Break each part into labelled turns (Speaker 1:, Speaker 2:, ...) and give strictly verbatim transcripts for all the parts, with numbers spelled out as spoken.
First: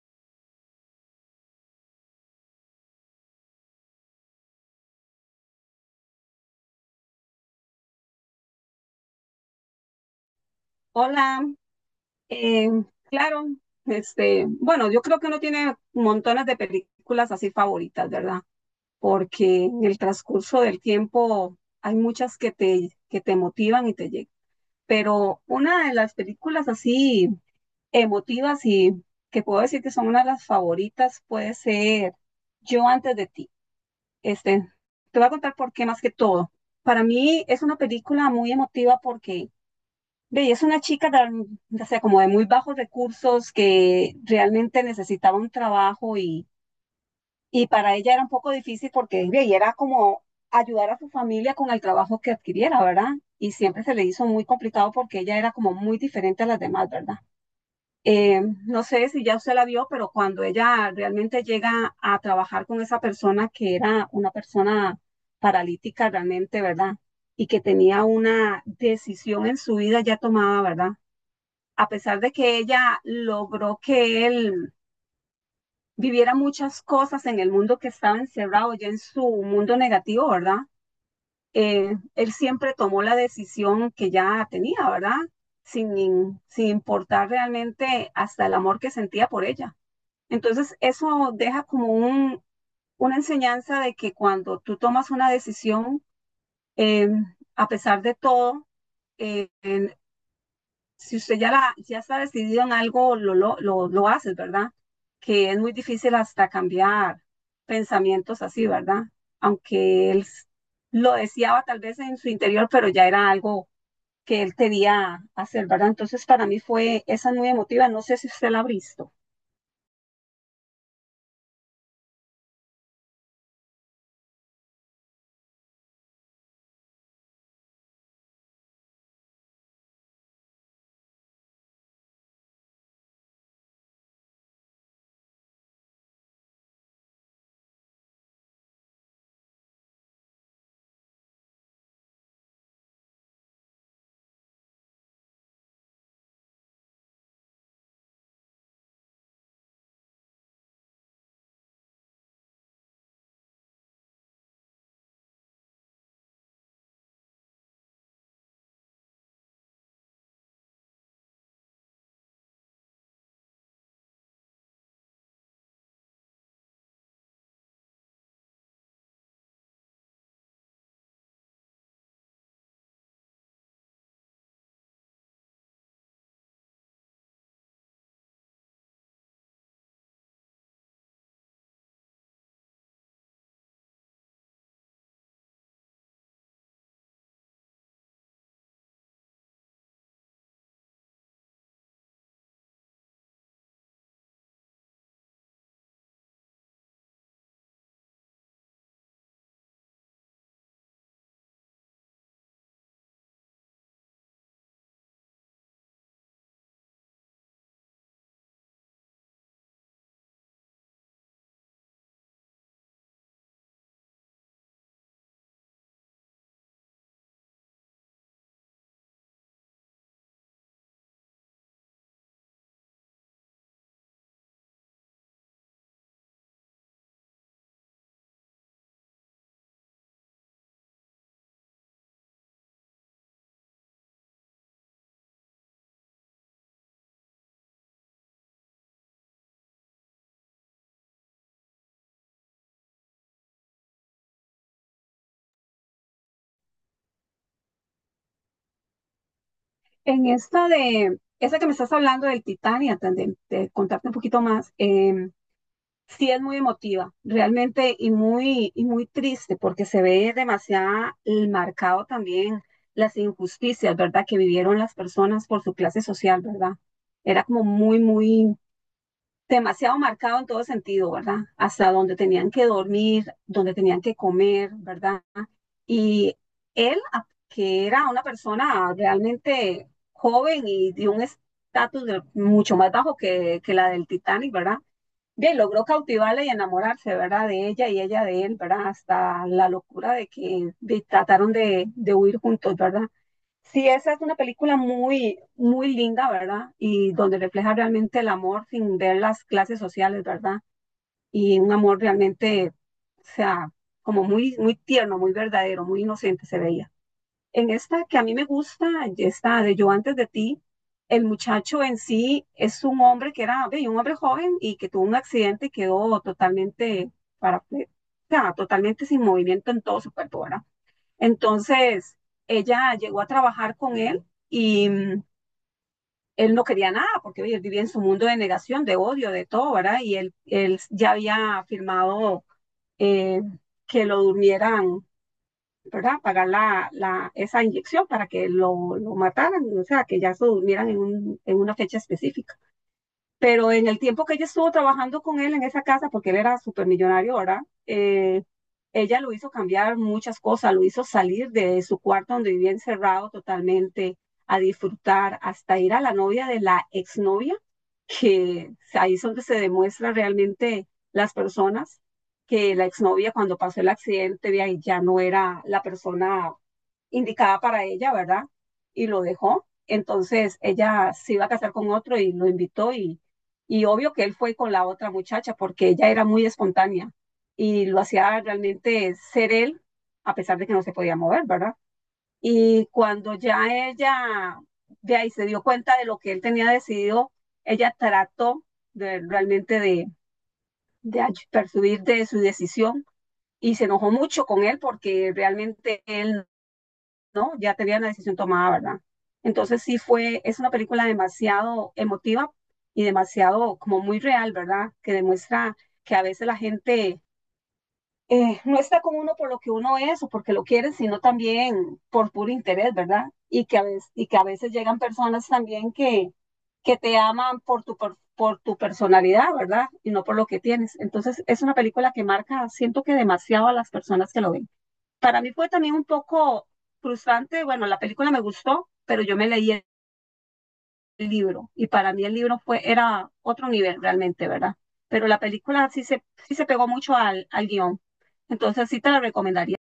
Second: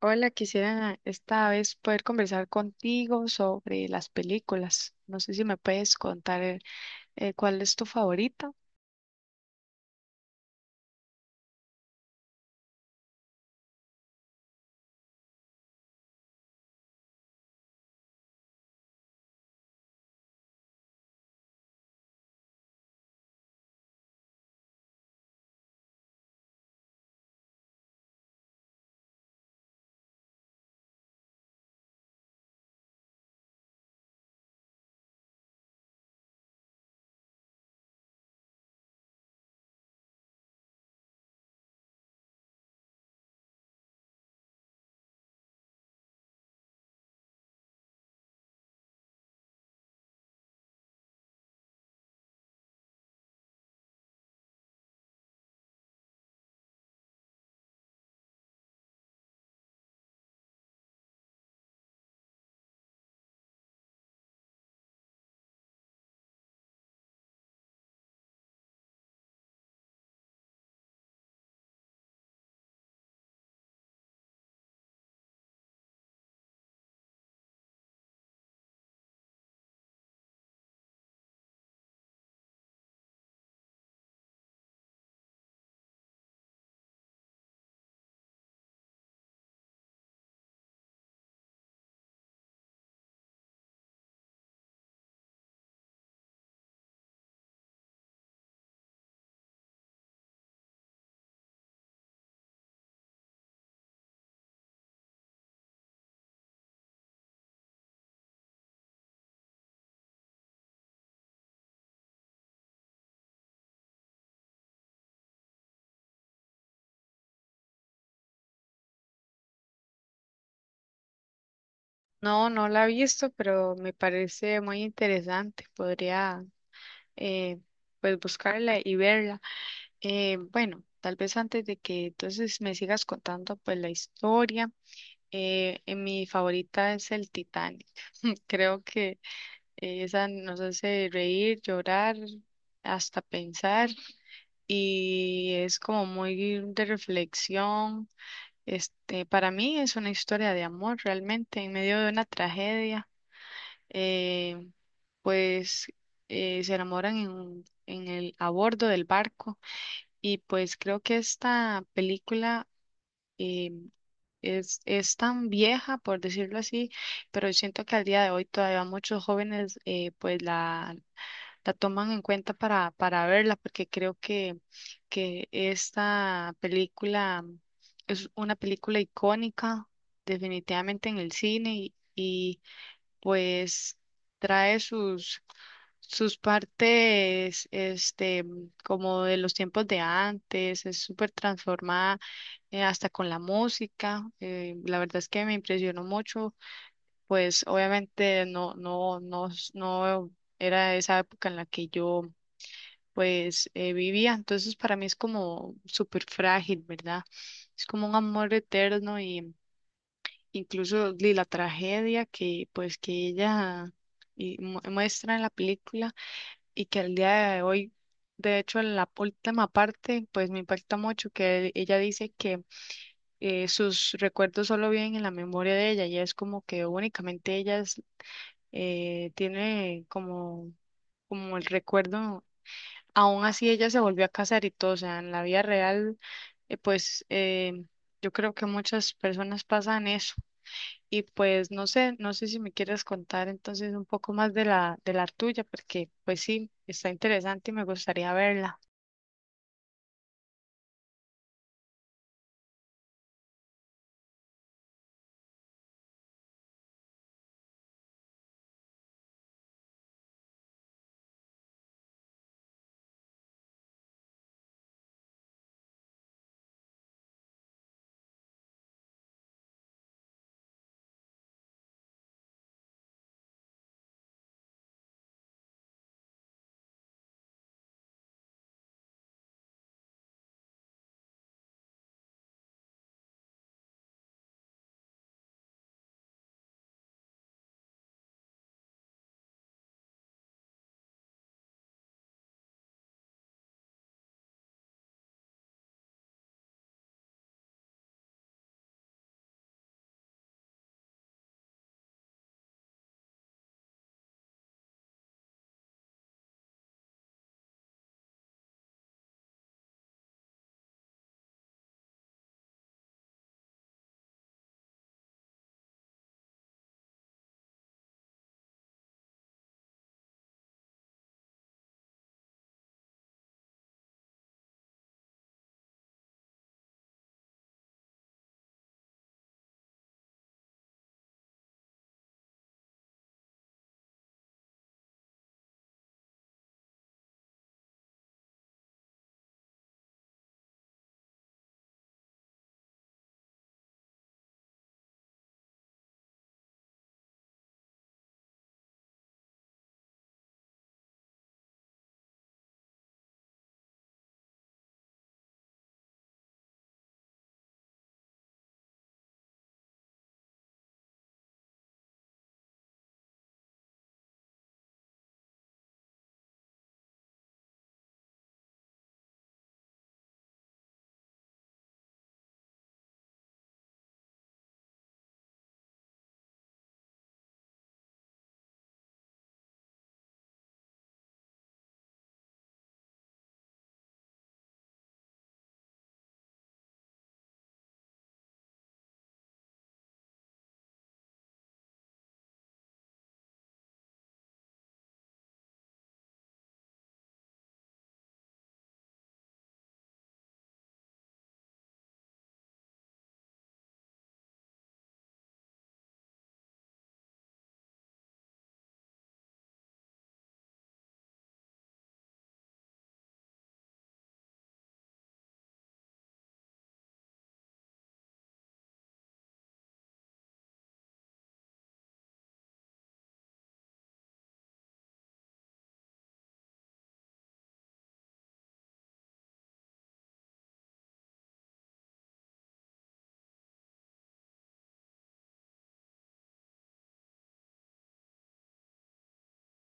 Speaker 1: Hola, quisiera esta vez poder conversar contigo sobre las películas. No sé si me puedes contar eh, eh, cuál es tu favorita.
Speaker 2: Hola, eh, claro, este, bueno, yo creo que uno tiene montones de películas así favoritas, ¿verdad? Porque en el transcurso del tiempo hay muchas que te, que te motivan y te llegan. Pero una de las películas así emotivas y que puedo decir que son una de las favoritas puede ser Yo antes de ti. Este, Te voy a contar por qué más que todo. Para mí es una película muy emotiva porque ve, y es una chica tan, o sea, como de muy bajos recursos que realmente necesitaba un trabajo y, y para ella era un poco difícil porque ve, y era como ayudar a su familia con el trabajo que adquiriera, ¿verdad? Y siempre se le hizo muy complicado porque ella era como muy diferente a las demás, ¿verdad? Eh, no sé si ya usted la vio, pero cuando ella realmente llega a trabajar con esa persona que era una persona paralítica realmente, ¿verdad? Y que tenía una decisión en su vida ya tomada, ¿verdad?, a pesar de que ella logró que él viviera muchas cosas en el mundo, que estaba encerrado ya en su mundo negativo, ¿verdad? Eh, él siempre tomó la decisión que ya tenía, ¿verdad? Sin, sin importar realmente hasta el amor que sentía por ella. Entonces, eso deja como un, una enseñanza de que cuando tú tomas una decisión, eh, a pesar de todo, eh, si usted ya, la, ya está decidido en algo, lo, lo, lo, lo haces, ¿verdad? Que es muy difícil hasta cambiar pensamientos así, ¿verdad? Aunque él s- lo deseaba tal vez en su interior, pero ya era algo que él quería hacer, ¿verdad? Entonces para mí fue esa muy emotiva, no sé si usted la ha visto.
Speaker 1: No, no la he visto, pero me parece muy interesante. Podría eh, pues buscarla y verla. Eh, bueno, tal vez antes de que entonces me sigas contando pues la historia, eh, eh, mi favorita es el Titanic. Creo que eh, esa nos hace reír, llorar, hasta pensar, y es como muy de reflexión. Este, para mí es una historia de amor realmente en medio de una tragedia. eh, pues eh, Se enamoran en, un- en el a bordo del barco, y pues creo que esta película eh, es, es tan vieja, por decirlo así, pero siento que al día de hoy todavía muchos jóvenes eh, pues la la toman en cuenta para, para verla, porque creo que, que esta película es una película icónica definitivamente en el cine, y, y, pues trae sus, sus partes este, como de los tiempos de antes, es súper transformada eh, hasta con la música. Eh, la verdad es que me impresionó mucho, pues obviamente no, no, no, no era esa época en la que yo pues eh, vivía. Entonces para mí es como súper frágil, ¿verdad? Es como un amor eterno, y incluso de la tragedia que pues que ella y mu- muestra en la película y que al día de hoy, de hecho en la última parte, pues me impacta mucho que ella dice que eh, sus recuerdos solo viven en la memoria de ella, y es como que únicamente ella es- eh, tiene como, como el recuerdo. Aún así ella se volvió a casar y todo, o sea, en la vida real, eh, pues eh, yo creo que muchas personas pasan eso. Y pues no sé, no sé si me quieres contar entonces un poco más de la, de la tuya, porque pues sí, está interesante y me gustaría verla.
Speaker 2: En esta de, esa que me estás hablando del Titanic, antes de, de contarte un poquito más, eh, sí es muy emotiva, realmente, y muy, y muy triste, porque se ve demasiado marcado también las injusticias, ¿verdad?, que vivieron las personas por su clase social, ¿verdad? Era como muy, muy, demasiado marcado en todo sentido, ¿verdad? Hasta donde tenían que dormir, donde tenían que comer, ¿verdad? Y él, a- que era una persona realmente joven y de un estatus de- mucho más bajo que, que la del Titanic, ¿verdad?, bien, logró cautivarla y enamorarse, ¿verdad? De ella y ella de él, ¿verdad? Hasta la locura de que de- trataron de, de huir juntos, ¿verdad? Sí, esa es una película muy, muy linda, ¿verdad? Y donde refleja realmente el amor sin ver las clases sociales, ¿verdad? Y un amor realmente, o sea, como muy, muy tierno, muy verdadero, muy inocente se veía. En esta que a mí me gusta, está de Yo antes de ti, el muchacho en sí es un hombre que era ve, un hombre joven y que tuvo un accidente y quedó totalmente para, o sea, totalmente sin movimiento en todo su cuerpo, ¿verdad? Entonces, ella llegó a trabajar con él y mm, él no quería nada porque ve, él vivía en su mundo de negación, de odio, de todo, ¿verdad? Y él, él ya había firmado eh, que lo durmieran, ¿verdad? Pagar la, la, esa inyección para que lo, lo mataran, o sea, que ya se durmieran en, un, en una fecha específica. Pero en el tiempo que ella estuvo trabajando con él en esa casa, porque él era súper millonario, ¿verdad? Eh, Ella lo hizo cambiar muchas cosas, lo hizo salir de su cuarto donde vivía encerrado totalmente, a disfrutar, hasta ir a la novia de la exnovia, que ahí es donde se demuestra realmente las personas, que la exnovia cuando pasó el accidente, vea, y ya no era la persona indicada para ella, ¿verdad? Y lo dejó. Entonces ella se iba a casar con otro y lo invitó y, y obvio que él fue con la otra muchacha porque ella era muy espontánea y lo hacía realmente ser él a pesar de que no se podía mover, ¿verdad? Y cuando ya ella de ahí se dio cuenta de lo que él tenía decidido, ella trató de, realmente de, de persuadir de su decisión y se enojó mucho con él porque realmente él, ¿no? Ya tenían la decisión tomada, ¿verdad? Entonces sí fue, es una película demasiado emotiva y demasiado como muy real, ¿verdad? Que demuestra que a veces la gente eh, no está con uno por lo que uno es o porque lo quiere, sino también por puro interés, ¿verdad? Y que a veces, y que a veces llegan personas también que, que te aman por tu, por, por tu personalidad, ¿verdad? Y no por lo que tienes. Entonces es una película que marca, siento que demasiado a las personas que lo ven, para mí fue también un poco frustrante, bueno, la película me gustó, pero yo me leí el libro y para mí el libro fue, era otro nivel realmente, ¿verdad? Pero la película sí se, sí se pegó mucho al, al guión, entonces sí te la recomendaría.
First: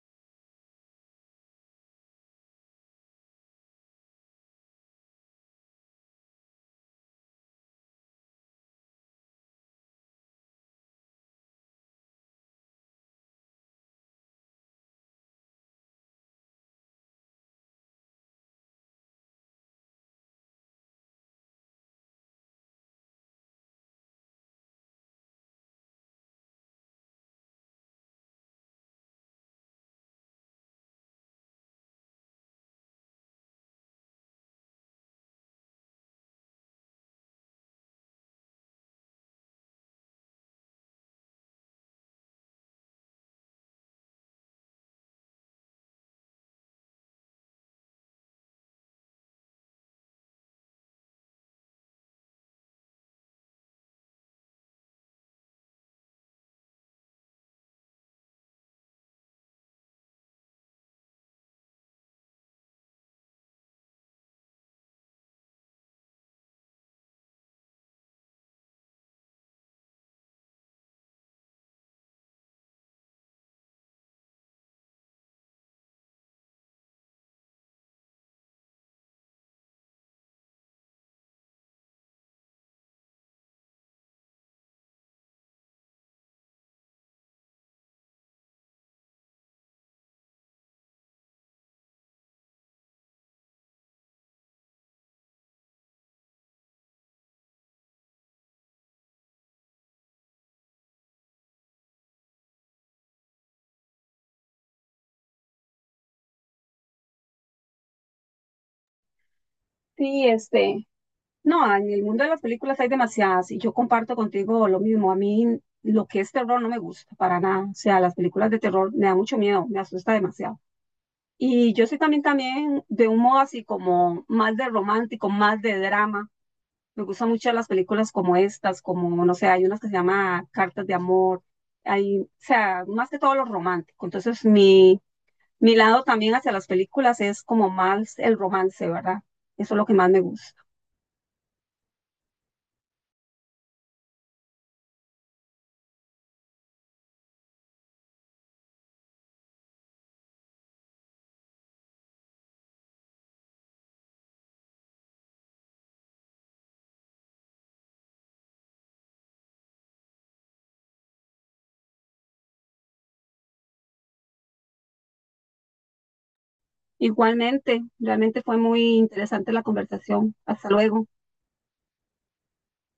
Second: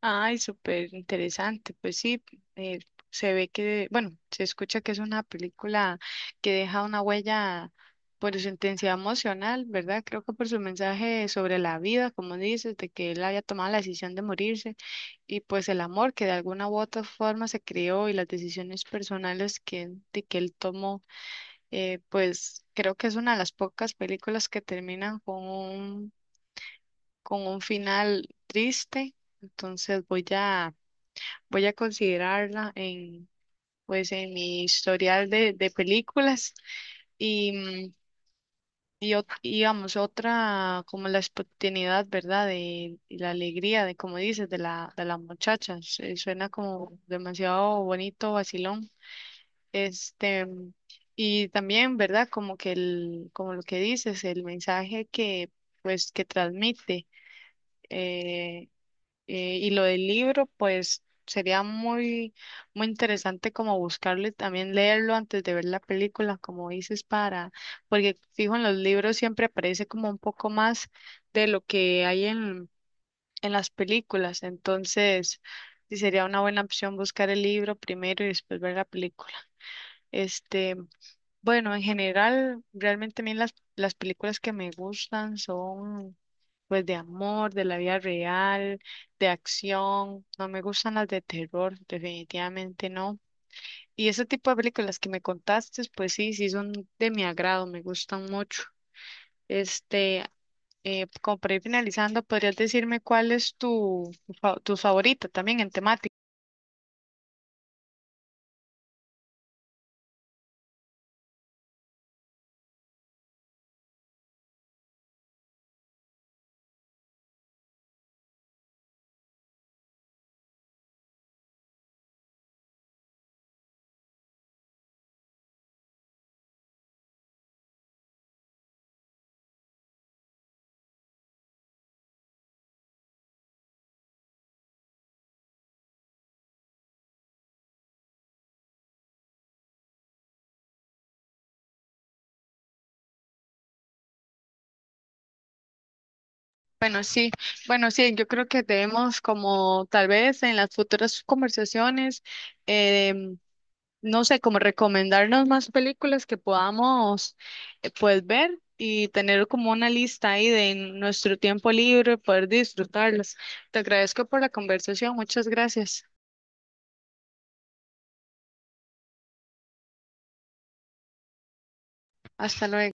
Speaker 1: Ay, súper interesante. Pues sí, eh, se ve que, bueno, se escucha que es una película que deja una huella por su intensidad emocional, ¿verdad? Creo que por su mensaje sobre la vida, como dices, de que él había tomado la decisión de morirse, y pues el amor que de alguna u otra forma se creó y las decisiones personales que, de que él tomó, eh, pues creo que es una de las pocas películas que terminan con un, con un final triste. Entonces voy a voy a considerarla en, pues, en mi historial de, de películas, y, mm, y, ot- y, digamos, otra como la espontaneidad, ¿verdad? De, y la alegría, de como dices, de la, de la muchacha. Se- Suena como demasiado bonito, vacilón. Este, mm, y también, ¿verdad? Como que el, como lo que dices, el mensaje que, pues, que transmite. eh, Eh, y lo del libro, pues sería muy, muy interesante como buscarle, también leerlo antes de ver la película, como dices, para, porque fijo en los libros siempre aparece como un poco más de lo que hay en, en las películas. Entonces, sí sería una buena opción buscar el libro primero y después ver la película. Este, bueno, en general, realmente a mí las, las películas que me gustan son pues de amor, de la vida real, de acción. No me gustan las de terror, definitivamente no. Y ese tipo de películas que me contaste, pues sí, sí son de mi agrado, me gustan mucho. Este, eh, como para ir finalizando, ¿podrías decirme cuál es tu, fa- tu favorita también en temática?
Speaker 2: Sí, este, no, en el mundo de las películas hay demasiadas y yo comparto contigo lo mismo, a mí lo que es terror no me gusta para nada, o sea, las películas de terror me da mucho miedo, me asusta demasiado. Y yo soy también, también de un modo así como más de romántico, más de drama. Me gustan mucho las películas como estas, como, no sé, hay unas que se llama Cartas de Amor, hay, o sea, más que todo lo romántico. Entonces, mi, mi lado también hacia las películas es como más el romance, ¿verdad? Eso es lo que más me gusta.
Speaker 1: Bueno, sí, bueno, sí, yo creo que debemos como tal vez en las futuras conversaciones em, no sé, como recomendarnos más películas que podamos eh, pues ver y tener como una lista ahí de nuestro tiempo libre, poder disfrutarlas. Te agradezco por la conversación, muchas gracias.
Speaker 2: Igualmente, realmente fue muy interesante la conversación. Hasta luego.
Speaker 1: Hasta luego.